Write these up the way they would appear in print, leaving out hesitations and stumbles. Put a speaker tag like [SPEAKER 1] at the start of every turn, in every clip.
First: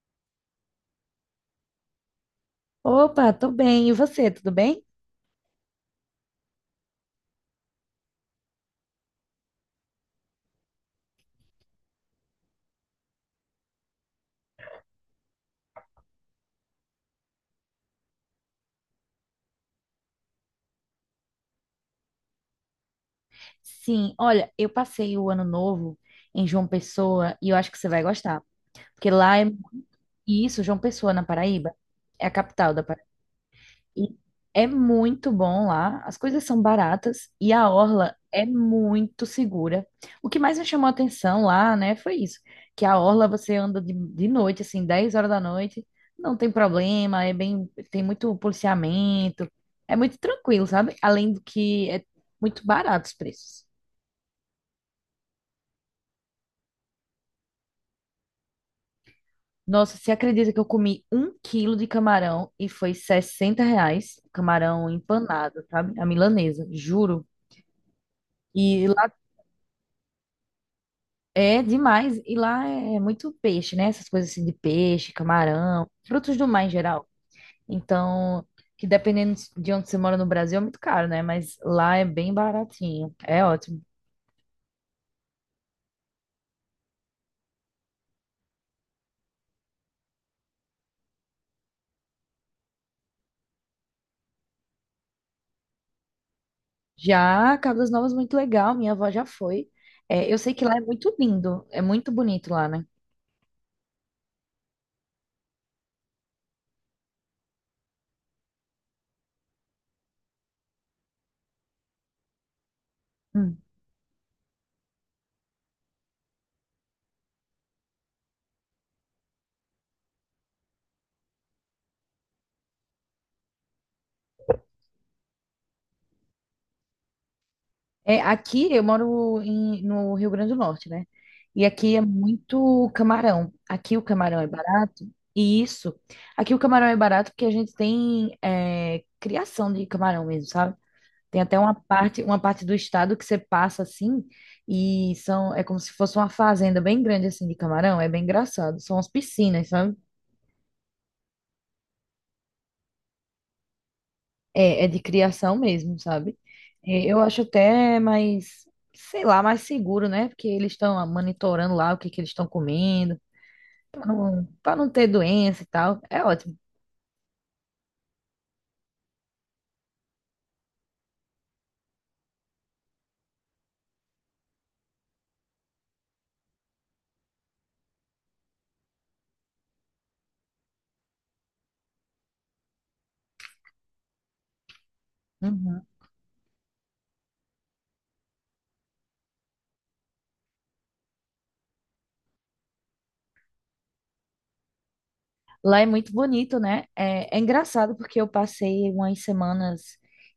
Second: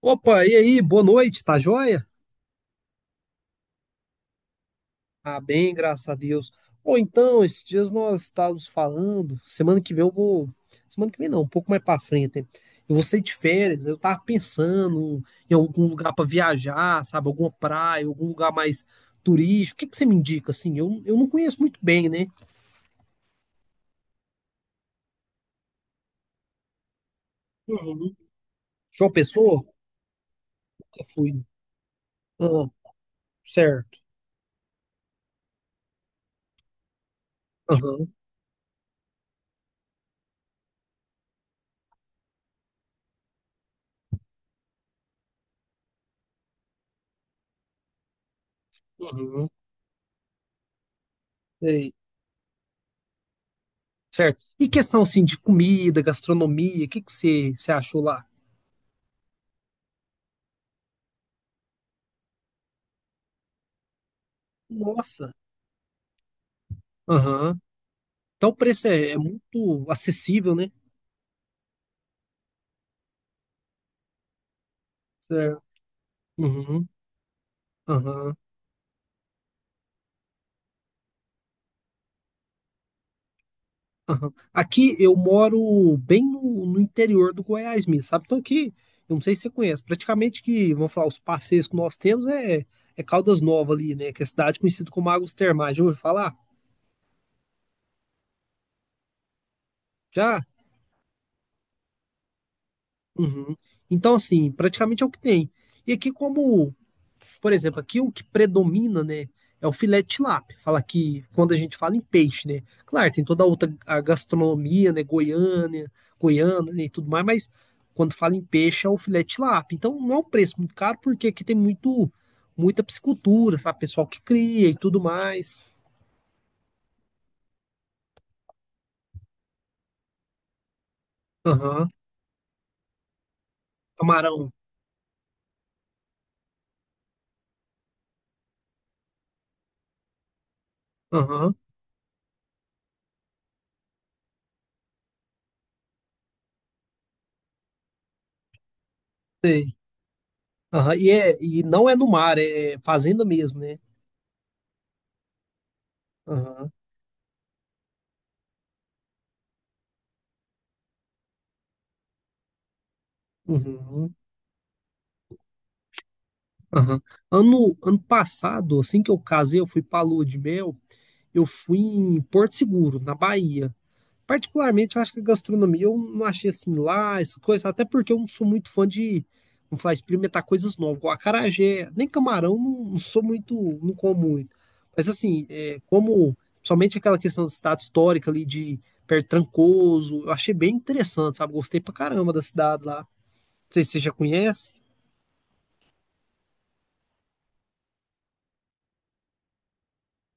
[SPEAKER 1] Opa, e aí, boa noite, tá joia?
[SPEAKER 2] Opa, tô bem. E você, tudo bem?
[SPEAKER 1] Ah, bem, graças a Deus. Ou então, esses dias nós estávamos falando, semana que vem semana que vem não, um pouco mais pra frente, né? Eu vou sair de férias, eu tava pensando em algum lugar pra viajar, sabe, alguma praia, algum lugar mais turístico. O que que você me indica, assim? Eu não conheço muito bem, né?
[SPEAKER 2] Sim, olha, eu passei o ano novo em João Pessoa e eu acho que você vai
[SPEAKER 1] Uhum,
[SPEAKER 2] gostar, porque
[SPEAKER 1] João
[SPEAKER 2] lá é
[SPEAKER 1] Pessoa?
[SPEAKER 2] isso, João
[SPEAKER 1] Nunca
[SPEAKER 2] Pessoa, na
[SPEAKER 1] fui.
[SPEAKER 2] Paraíba, é a
[SPEAKER 1] Ah,
[SPEAKER 2] capital da Paraíba.
[SPEAKER 1] certo.
[SPEAKER 2] E é muito bom lá, as coisas são baratas e a
[SPEAKER 1] Aham,
[SPEAKER 2] orla é muito segura. O que mais me chamou a atenção lá, né, foi isso, que a orla você anda de noite, assim, 10 horas da noite, não tem problema, é bem, tem muito
[SPEAKER 1] uhum,
[SPEAKER 2] policiamento, é muito tranquilo, sabe? Além do que
[SPEAKER 1] sei.
[SPEAKER 2] é muito barato os preços.
[SPEAKER 1] Certo. E questão, assim, de comida, gastronomia, o que que você achou lá?
[SPEAKER 2] Nossa, você acredita que eu comi um quilo de camarão e foi R$ 60? Camarão
[SPEAKER 1] Nossa.
[SPEAKER 2] empanado, sabe? A milanesa, juro.
[SPEAKER 1] Aham. Então o preço
[SPEAKER 2] E
[SPEAKER 1] é,
[SPEAKER 2] lá
[SPEAKER 1] é muito acessível, né?
[SPEAKER 2] É demais. E lá é muito peixe, né? Essas coisas assim de peixe,
[SPEAKER 1] Certo.
[SPEAKER 2] camarão, frutos do mar em
[SPEAKER 1] Uhum.
[SPEAKER 2] geral.
[SPEAKER 1] Aham.
[SPEAKER 2] Então, que dependendo de onde você mora no Brasil é muito caro, né? Mas lá é bem baratinho. É ótimo.
[SPEAKER 1] Aham. Aqui eu moro bem no interior do Goiás mesmo, sabe? Então aqui, eu não sei se você conhece, praticamente que, vamos falar, os passeios que nós temos é Caldas Novas ali, né? Que é a cidade conhecida como Águas Termais. Já ouviu falar?
[SPEAKER 2] Já Cabo das Novas, muito legal. Minha avó já foi. É, eu
[SPEAKER 1] Já?
[SPEAKER 2] sei que lá é muito lindo. É muito bonito lá, né?
[SPEAKER 1] Uhum. Então, assim, praticamente é o que tem. E aqui, como por exemplo, aqui o que predomina, né, é o filé de tilápia. Fala que quando a gente fala em peixe, né, claro, tem toda a outra a gastronomia, né, Goiânia né, e tudo mais, mas quando fala em peixe é o filé de tilápia. Então não é um preço muito caro porque aqui tem muito muita piscicultura, sabe, pessoal que cria e tudo mais.
[SPEAKER 2] É, aqui eu moro no Rio Grande do Norte, né? E
[SPEAKER 1] Aham.
[SPEAKER 2] aqui é muito camarão. Aqui o camarão é
[SPEAKER 1] Camarão.
[SPEAKER 2] barato, e isso. Aqui o camarão é barato porque a gente tem é, criação de camarão mesmo, sabe? Tem
[SPEAKER 1] Aham.
[SPEAKER 2] até uma parte do estado que você passa assim, e são, é como se fosse uma fazenda bem grande assim de camarão. É bem engraçado. São as piscinas,
[SPEAKER 1] Sei.
[SPEAKER 2] sabe?
[SPEAKER 1] Aham. E não é no mar, é fazenda mesmo, né?
[SPEAKER 2] É, é de criação mesmo, sabe?
[SPEAKER 1] Aham.
[SPEAKER 2] É, eu acho até mais, sei lá, mais seguro, né? Porque eles estão monitorando lá o que que eles estão comendo, para
[SPEAKER 1] Uhum.
[SPEAKER 2] não, para não ter doença e tal. É ótimo.
[SPEAKER 1] Aham. Ano passado, assim que eu casei, eu fui pra Lua de Mel, eu fui em Porto Seguro, na Bahia. Particularmente, eu acho que a gastronomia eu não achei assim lá, essas coisas, até porque eu não sou muito fã de, vamos falar, experimentar coisas novas, igual acarajé, nem camarão, não sou muito, não como muito. Mas assim, é,
[SPEAKER 2] Uhum.
[SPEAKER 1] como, somente aquela questão da cidade histórica ali de perto de Trancoso, eu achei bem interessante, sabe? Gostei pra caramba da cidade lá. Não sei se você já conhece.
[SPEAKER 2] Lá é muito bonito, né? É, é engraçado porque eu passei umas semanas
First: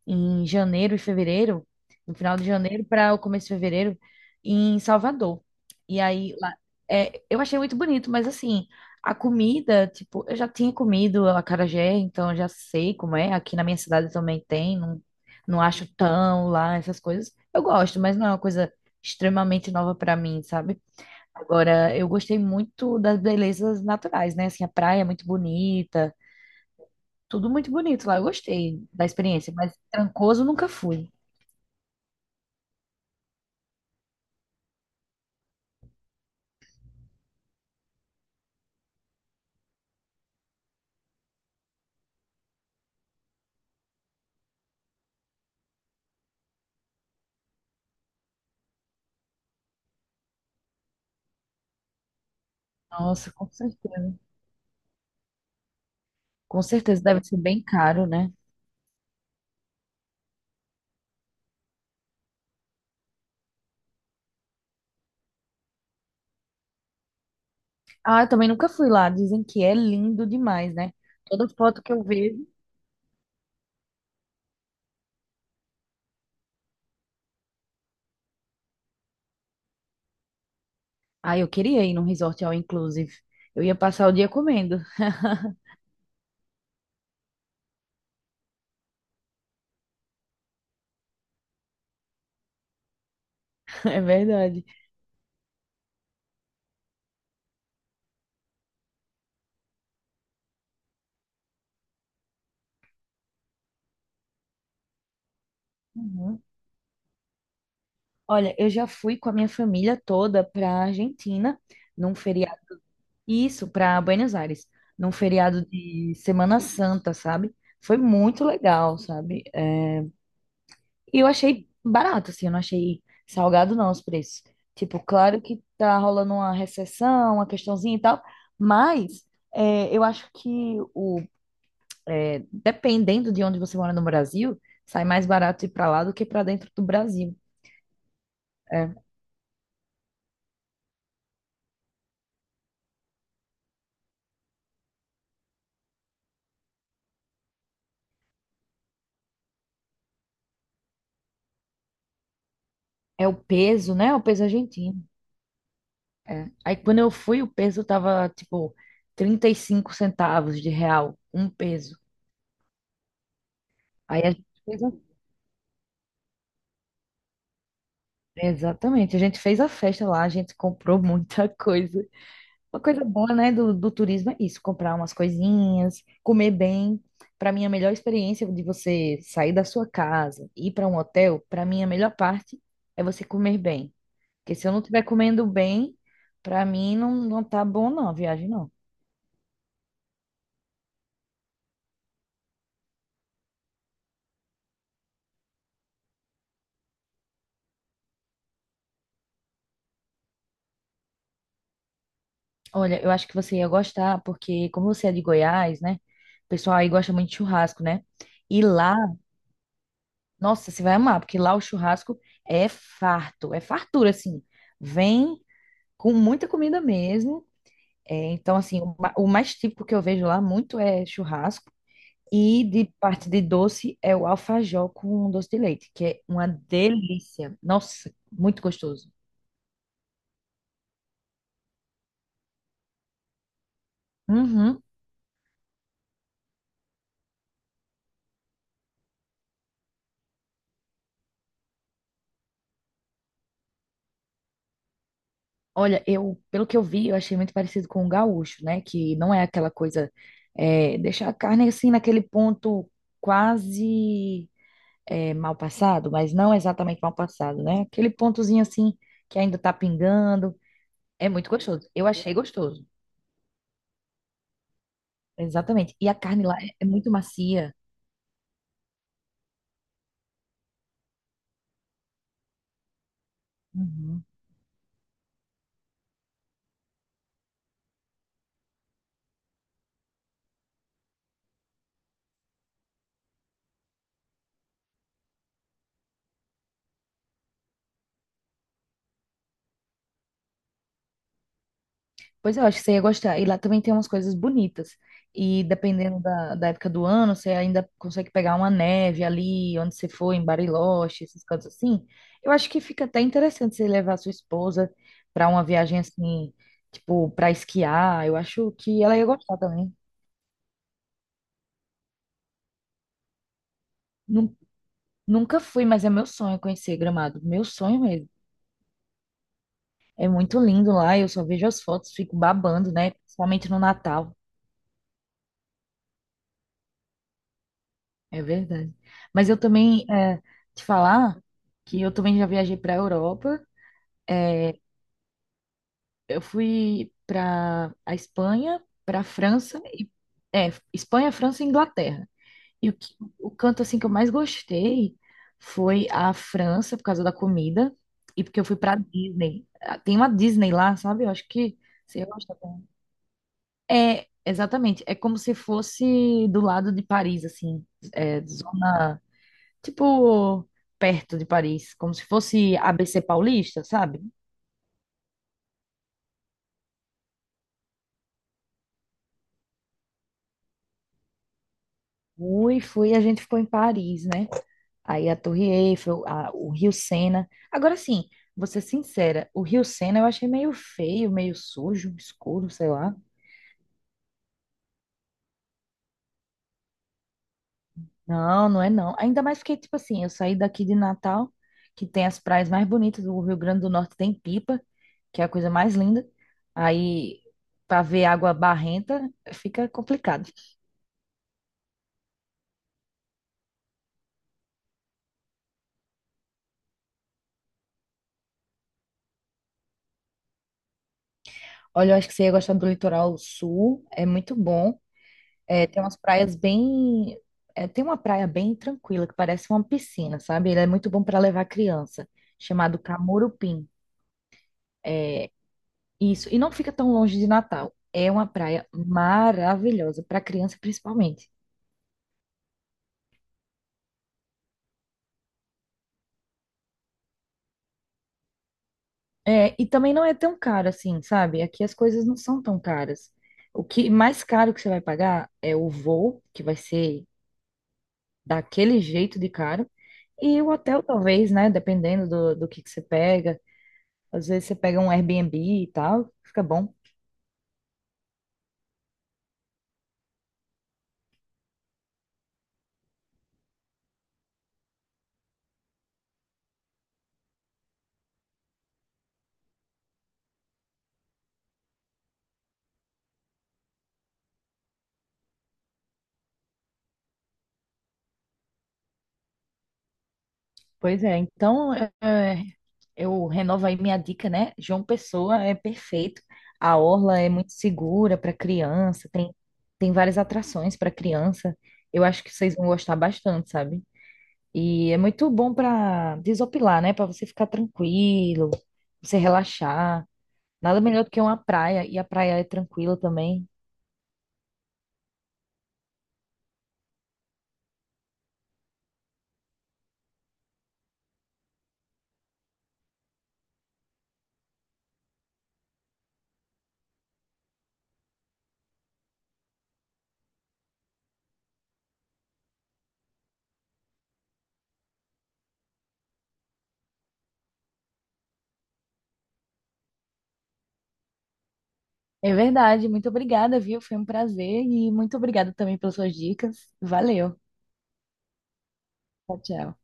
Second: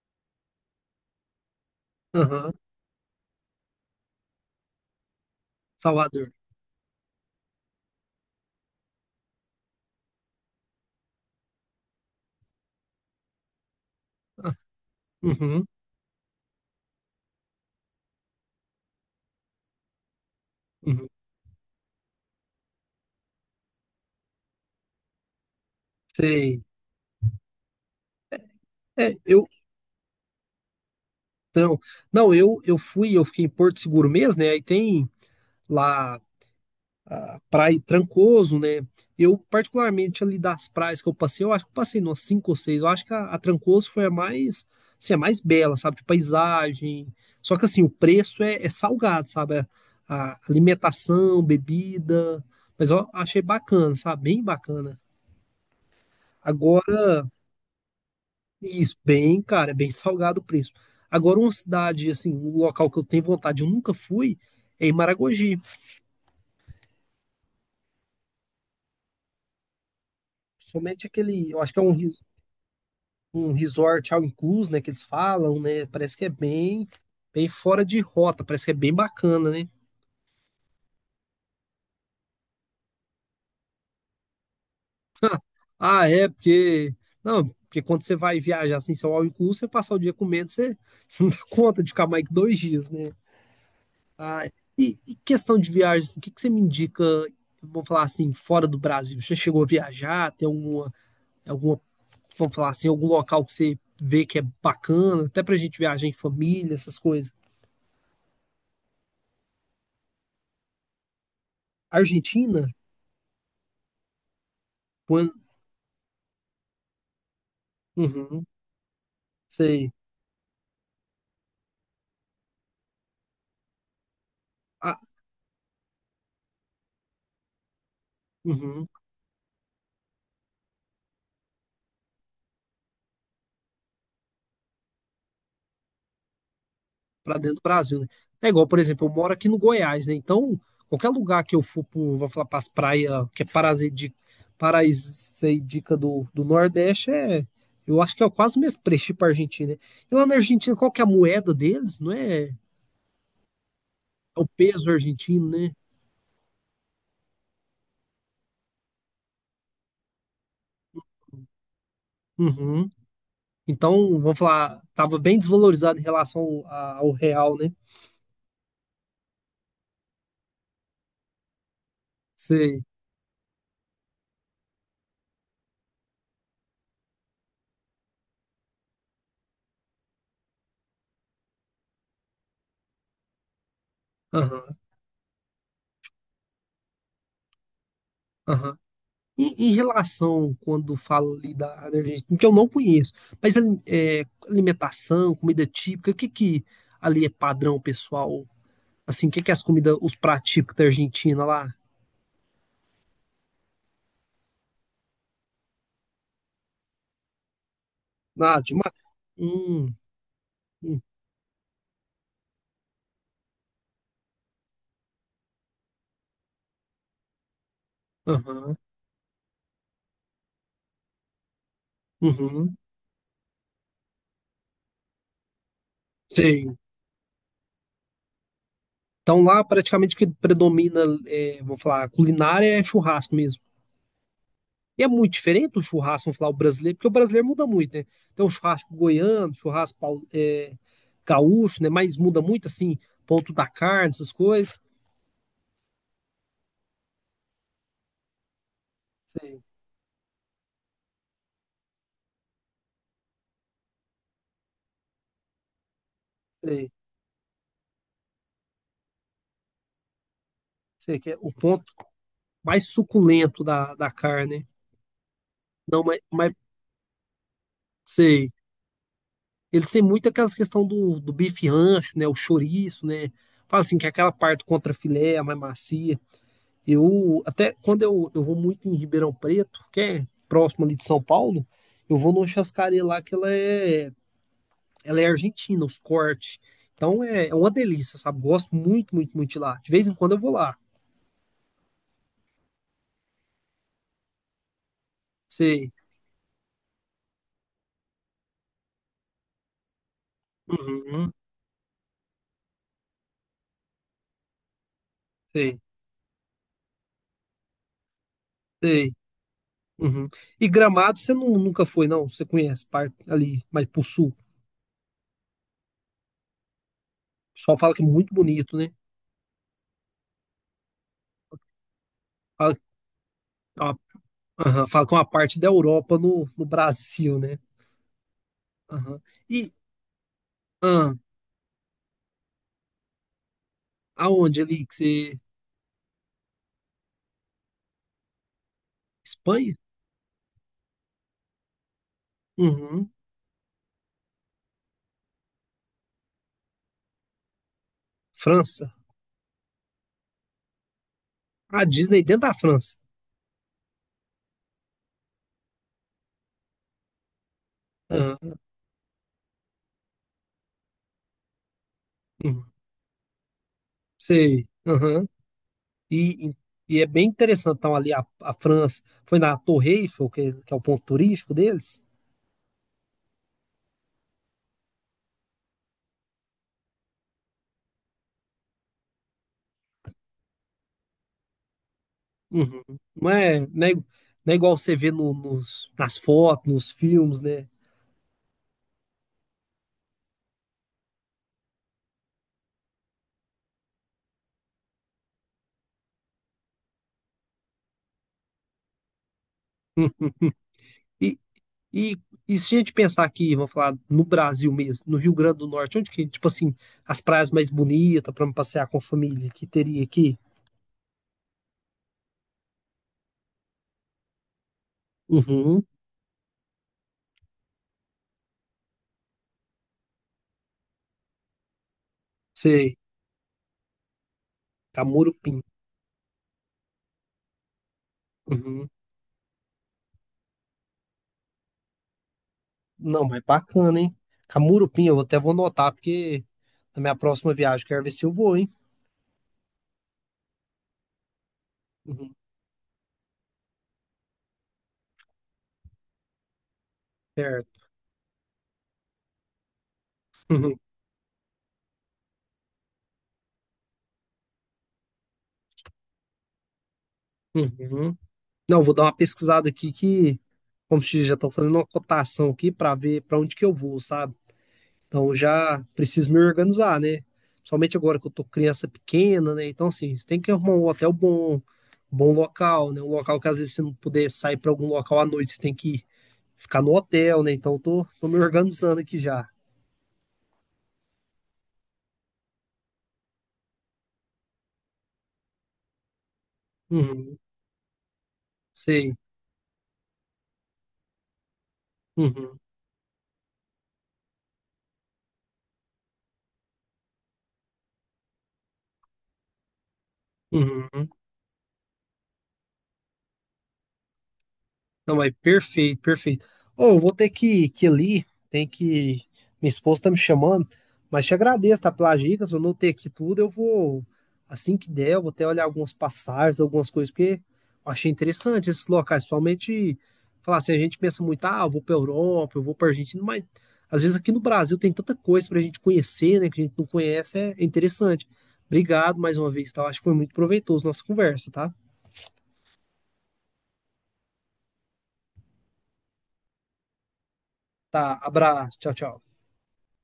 [SPEAKER 2] em janeiro e fevereiro, no final de
[SPEAKER 1] Aham,
[SPEAKER 2] janeiro para o começo de fevereiro, em Salvador. E
[SPEAKER 1] Salvador.
[SPEAKER 2] aí lá, é, eu achei muito bonito, mas assim, a comida, tipo, eu já tinha comido acarajé, então eu já sei como é. Aqui na minha cidade também tem, não, não
[SPEAKER 1] Uhum,
[SPEAKER 2] acho tão lá essas coisas. Eu gosto, mas não é uma coisa extremamente nova para mim, sabe?
[SPEAKER 1] uhum,
[SPEAKER 2] Agora, eu gostei muito das belezas naturais, né? Assim, a praia é muito bonita,
[SPEAKER 1] sei.
[SPEAKER 2] tudo muito bonito lá. Eu gostei da
[SPEAKER 1] É, eu,
[SPEAKER 2] experiência, mas Trancoso nunca fui.
[SPEAKER 1] então, não, eu fui, eu fiquei em Porto Seguro mesmo, né? Aí tem lá a Praia Trancoso, né? Eu, particularmente, ali das praias que eu passei, eu acho que eu passei umas cinco ou seis. Eu acho que a Trancoso foi a mais, assim, a mais bela, sabe? De paisagem. Só que, assim, o preço é salgado, sabe? A alimentação, bebida. Mas eu
[SPEAKER 2] Nossa,
[SPEAKER 1] achei
[SPEAKER 2] com
[SPEAKER 1] bacana,
[SPEAKER 2] certeza.
[SPEAKER 1] sabe? Bem bacana.
[SPEAKER 2] Com certeza deve ser bem caro, né?
[SPEAKER 1] Isso, bem, cara, é bem salgado o preço. Agora, uma cidade, assim, um local que eu tenho vontade, eu nunca fui, é em Maragogi.
[SPEAKER 2] Ah, eu também nunca fui lá. Dizem que é lindo demais, né?
[SPEAKER 1] Somente
[SPEAKER 2] Toda
[SPEAKER 1] aquele, eu acho que é
[SPEAKER 2] foto que eu vejo.
[SPEAKER 1] um resort all inclusive, né, que eles falam, né? Parece que é bem, bem fora de rota, parece que é bem bacana, né?
[SPEAKER 2] Ah, eu queria ir num resort all inclusive. Eu ia passar o dia comendo.
[SPEAKER 1] Ah, é, porque. Não, porque quando você vai viajar assim, seu all inclusive, você passar o dia comendo, você, você não dá conta de ficar mais que dois dias, né?
[SPEAKER 2] É
[SPEAKER 1] Ah,
[SPEAKER 2] verdade.
[SPEAKER 1] e questão de viagem, assim, o que que você me indica, vamos falar assim, fora do Brasil? Você chegou a viajar, tem alguma, vamos falar assim, algum local que você vê que é bacana, até pra gente viajar em
[SPEAKER 2] Uhum.
[SPEAKER 1] família, essas coisas.
[SPEAKER 2] Olha, eu já fui com a minha família toda pra Argentina num feriado
[SPEAKER 1] Argentina,
[SPEAKER 2] Isso, para Buenos Aires, num
[SPEAKER 1] quando,
[SPEAKER 2] feriado de Semana Santa, sabe? Foi muito
[SPEAKER 1] uhum,
[SPEAKER 2] legal, sabe? É,
[SPEAKER 1] sei,
[SPEAKER 2] E eu achei barato, assim, eu não achei salgado não os preços.
[SPEAKER 1] ah,
[SPEAKER 2] Tipo, claro que tá rolando uma recessão, uma questãozinha e tal,
[SPEAKER 1] uhum,
[SPEAKER 2] mas é, eu acho que o, é, dependendo de onde você mora no Brasil, sai mais barato ir para lá do que para dentro do Brasil.
[SPEAKER 1] pra dentro do Brasil, né? É igual, por
[SPEAKER 2] É,
[SPEAKER 1] exemplo, eu moro aqui no Goiás, né? Então, qualquer lugar que eu for pro, vou falar pras praias, que é paradisíaca, paradisíaca do Nordeste, é, eu acho que é quase o mesmo preço pra Argentina, né? E lá na Argentina, qual que é a moeda deles, não é?
[SPEAKER 2] é o peso, né? É o
[SPEAKER 1] É
[SPEAKER 2] peso
[SPEAKER 1] o peso
[SPEAKER 2] argentino.
[SPEAKER 1] argentino, né?
[SPEAKER 2] É. Aí quando eu fui, o peso tava tipo 35 centavos de real, um peso.
[SPEAKER 1] Uhum. Então,
[SPEAKER 2] Aí a
[SPEAKER 1] vamos
[SPEAKER 2] gente
[SPEAKER 1] falar,
[SPEAKER 2] fez a...
[SPEAKER 1] estava bem desvalorizado em relação ao real, né?
[SPEAKER 2] Exatamente, a gente fez a festa lá, a gente comprou muita coisa. Uma
[SPEAKER 1] Sei.
[SPEAKER 2] coisa boa, né, do turismo é isso, comprar umas coisinhas, comer bem. Para mim, a melhor experiência de você sair da sua casa e ir para um hotel, para mim, a melhor parte é você comer bem. Porque se eu
[SPEAKER 1] Aham,
[SPEAKER 2] não estiver comendo bem, para mim não tá bom não, a viagem não.
[SPEAKER 1] aham. E em relação, quando fala ali da Argentina, que eu não conheço, mas é, alimentação, comida típica, o que que ali é padrão, pessoal? Assim, o que que é as comidas, os pratos típicos da Argentina lá?
[SPEAKER 2] Olha, eu acho que você ia gostar, porque como você é de Goiás, né? O pessoal aí gosta muito de churrasco, né?
[SPEAKER 1] Ah,
[SPEAKER 2] E
[SPEAKER 1] de ma...
[SPEAKER 2] lá,
[SPEAKER 1] Hum,
[SPEAKER 2] nossa, você vai
[SPEAKER 1] hum,
[SPEAKER 2] amar, porque lá o churrasco é farto, é fartura, assim. Vem com muita comida mesmo. É, então,
[SPEAKER 1] aham,
[SPEAKER 2] assim, o mais típico que eu vejo lá muito é churrasco. E
[SPEAKER 1] uhum,
[SPEAKER 2] de parte de doce é o alfajor com doce de leite, que é uma
[SPEAKER 1] sei.
[SPEAKER 2] delícia. Nossa, muito gostoso.
[SPEAKER 1] Então lá praticamente o que predomina, é, vamos falar, culinária é churrasco mesmo.
[SPEAKER 2] Uhum.
[SPEAKER 1] E é muito diferente o churrasco, vamos falar, o brasileiro, porque o brasileiro muda muito, né? Tem o churrasco goiano, gaúcho, né? Mas muda muito, assim, ponto da carne, essas coisas.
[SPEAKER 2] Olha, eu, pelo que eu vi, eu achei muito parecido com o gaúcho, né? Que não é
[SPEAKER 1] Sei,
[SPEAKER 2] aquela coisa, é, deixar a carne assim naquele ponto quase é, mal passado, mas não
[SPEAKER 1] sei,
[SPEAKER 2] exatamente mal passado, né? Aquele pontozinho assim que ainda tá pingando.
[SPEAKER 1] sei
[SPEAKER 2] É
[SPEAKER 1] que é
[SPEAKER 2] muito
[SPEAKER 1] o ponto
[SPEAKER 2] gostoso. Eu achei gostoso.
[SPEAKER 1] mais suculento da carne, né?
[SPEAKER 2] Exatamente.
[SPEAKER 1] Não,
[SPEAKER 2] E a
[SPEAKER 1] mas,
[SPEAKER 2] carne
[SPEAKER 1] mas
[SPEAKER 2] lá é muito macia.
[SPEAKER 1] sei. Eles têm muito aquelas questão do bife rancho, né? O chouriço, né? Fala assim, que é
[SPEAKER 2] Uhum.
[SPEAKER 1] aquela parte contra filé, a mais macia. Eu até eu vou muito em Ribeirão Preto, que é próximo ali de São Paulo, eu vou numa chascaria lá que ela é argentina, os cortes. Então é uma delícia, sabe? Gosto muito, muito, muito de lá. De vez em quando eu vou lá.
[SPEAKER 2] Pois eu acho que você ia gostar. E lá também tem umas coisas bonitas. E
[SPEAKER 1] Sei.
[SPEAKER 2] dependendo da época do ano, você ainda consegue pegar uma neve ali, onde você for, em Bariloche,
[SPEAKER 1] Uhum,
[SPEAKER 2] esses cantos assim. Eu acho que fica até interessante você levar a sua esposa para uma
[SPEAKER 1] sei,
[SPEAKER 2] viagem assim, tipo, para esquiar. Eu acho que
[SPEAKER 1] sei.
[SPEAKER 2] ela ia gostar também.
[SPEAKER 1] Uhum. E Gramado você nunca foi, não? Você conhece, parte ali, mas pro sul. O
[SPEAKER 2] Nun- Nunca fui, mas é meu sonho conhecer Gramado. Meu
[SPEAKER 1] pessoal fala
[SPEAKER 2] sonho
[SPEAKER 1] que é
[SPEAKER 2] mesmo.
[SPEAKER 1] muito bonito, né?
[SPEAKER 2] É muito lindo lá, eu só vejo as fotos, fico
[SPEAKER 1] Fala, que
[SPEAKER 2] babando, né? Principalmente no
[SPEAKER 1] é uma-
[SPEAKER 2] Natal.
[SPEAKER 1] aham, fala que é uma parte da Europa no Brasil, né?
[SPEAKER 2] É verdade.
[SPEAKER 1] Aham.
[SPEAKER 2] Mas eu
[SPEAKER 1] E
[SPEAKER 2] também, é, te
[SPEAKER 1] ah,
[SPEAKER 2] falar que eu também já viajei para a Europa.
[SPEAKER 1] aonde
[SPEAKER 2] É,
[SPEAKER 1] ali que você,
[SPEAKER 2] eu fui para a Espanha, para a
[SPEAKER 1] Espanha?
[SPEAKER 2] França, e, é, Espanha, França e Inglaterra. E
[SPEAKER 1] Uhum.
[SPEAKER 2] o canto assim que eu mais gostei foi a França, por causa da comida, e porque eu fui
[SPEAKER 1] França.
[SPEAKER 2] para Disney. Ah, tem uma Disney lá, sabe? Eu acho que
[SPEAKER 1] A Disney
[SPEAKER 2] você
[SPEAKER 1] dentro
[SPEAKER 2] gosta
[SPEAKER 1] da
[SPEAKER 2] também.
[SPEAKER 1] França.
[SPEAKER 2] É, exatamente. É como se fosse do lado de Paris, assim, é,
[SPEAKER 1] Aham.
[SPEAKER 2] zona. Tipo, perto de Paris, como se
[SPEAKER 1] Uhum.
[SPEAKER 2] fosse ABC Paulista, sabe?
[SPEAKER 1] Sei. Aham. E, e, e é bem interessante. Então, ali a França foi na Torre Eiffel, que é o ponto turístico deles.
[SPEAKER 2] Fui, fui, a gente ficou em Paris, né? Aí a Torre Eiffel, o Rio Sena. Agora sim, vou ser sincera, o Rio Sena eu achei meio feio, meio sujo, escuro,
[SPEAKER 1] Uhum.
[SPEAKER 2] sei lá.
[SPEAKER 1] Não é igual você vê nos, nas fotos, nos filmes, né?
[SPEAKER 2] Não, não é não. Ainda mais porque, tipo assim, eu saí daqui de Natal, que tem as praias mais bonitas do Rio Grande do Norte, tem Pipa, que é a coisa mais linda. Aí, pra ver água barrenta, fica complicado.
[SPEAKER 1] E, e, e se a gente pensar aqui, vamos falar no Brasil mesmo, no Rio Grande do Norte, onde que, tipo assim, as praias mais bonitas para passear com a família que teria aqui?
[SPEAKER 2] Olha, eu acho que você ia gostar do litoral sul, é muito bom.
[SPEAKER 1] Uhum,
[SPEAKER 2] É, tem umas praias bem. É, tem uma praia bem tranquila, que parece uma piscina, sabe? Ele é muito bom para levar criança,
[SPEAKER 1] sei,
[SPEAKER 2] chamado Camurupim.
[SPEAKER 1] Camorupim.
[SPEAKER 2] Isso, e não fica tão longe de Natal. É uma praia
[SPEAKER 1] Uhum.
[SPEAKER 2] maravilhosa, para criança principalmente.
[SPEAKER 1] Não, mas bacana, hein? Camurupim, eu até vou anotar, porque na minha próxima viagem eu quero ver se eu vou, hein?
[SPEAKER 2] É, e também não é tão caro assim, sabe? Aqui as coisas
[SPEAKER 1] Uhum,
[SPEAKER 2] não são tão caras. O que mais caro que você vai pagar é o voo, que vai ser
[SPEAKER 1] certo.
[SPEAKER 2] daquele jeito de caro. E o
[SPEAKER 1] Uhum,
[SPEAKER 2] hotel, talvez, né? Dependendo do que você pega. Às vezes você pega um Airbnb e tal, fica bom.
[SPEAKER 1] uhum. Não, vou dar uma pesquisada aqui que, como se diz, já estou fazendo uma cotação aqui para ver para onde que eu vou, sabe? Então eu já preciso me organizar, né? Principalmente agora que eu tô criança pequena, né? Então, assim, você tem que arrumar um hotel bom, bom local, né? Um local que às vezes você não puder sair para algum local à noite, você tem que ficar no hotel, né? Então tô me organizando aqui já.
[SPEAKER 2] Pois é, então é, eu renovo aí minha dica, né? João Pessoa é perfeito. A
[SPEAKER 1] Uhum.
[SPEAKER 2] orla é muito segura para
[SPEAKER 1] Sei.
[SPEAKER 2] criança, tem, tem várias atrações para criança. Eu acho que
[SPEAKER 1] Uhum,
[SPEAKER 2] vocês vão gostar bastante, sabe? E é muito bom para desopilar, né? Para você ficar tranquilo, você relaxar. Nada
[SPEAKER 1] uhum.
[SPEAKER 2] melhor do que uma praia, e a praia é tranquila também.
[SPEAKER 1] Não, mas perfeito, perfeito. Ô, eu vou ter que ir ali, tem que. Minha esposa tá me chamando, mas te agradeço, tá, pelas dicas, eu anotei aqui tudo, eu vou, assim que der, eu vou até olhar alguns passagens, algumas coisas, porque eu achei interessante esses locais, principalmente, falar assim, a gente pensa muito, ah, eu vou pra Europa, eu vou pra Argentina, mas às vezes aqui no Brasil tem tanta coisa pra gente conhecer, né, que a gente não conhece, é interessante. Obrigado mais uma vez, tá? Eu acho que foi muito proveitoso nossa conversa, tá?
[SPEAKER 2] É verdade. Muito obrigada, viu? Foi um prazer e muito obrigada também pelas suas dicas. Valeu.
[SPEAKER 1] Tá, abraço. Tchau, tchau.
[SPEAKER 2] Tchau, tchau.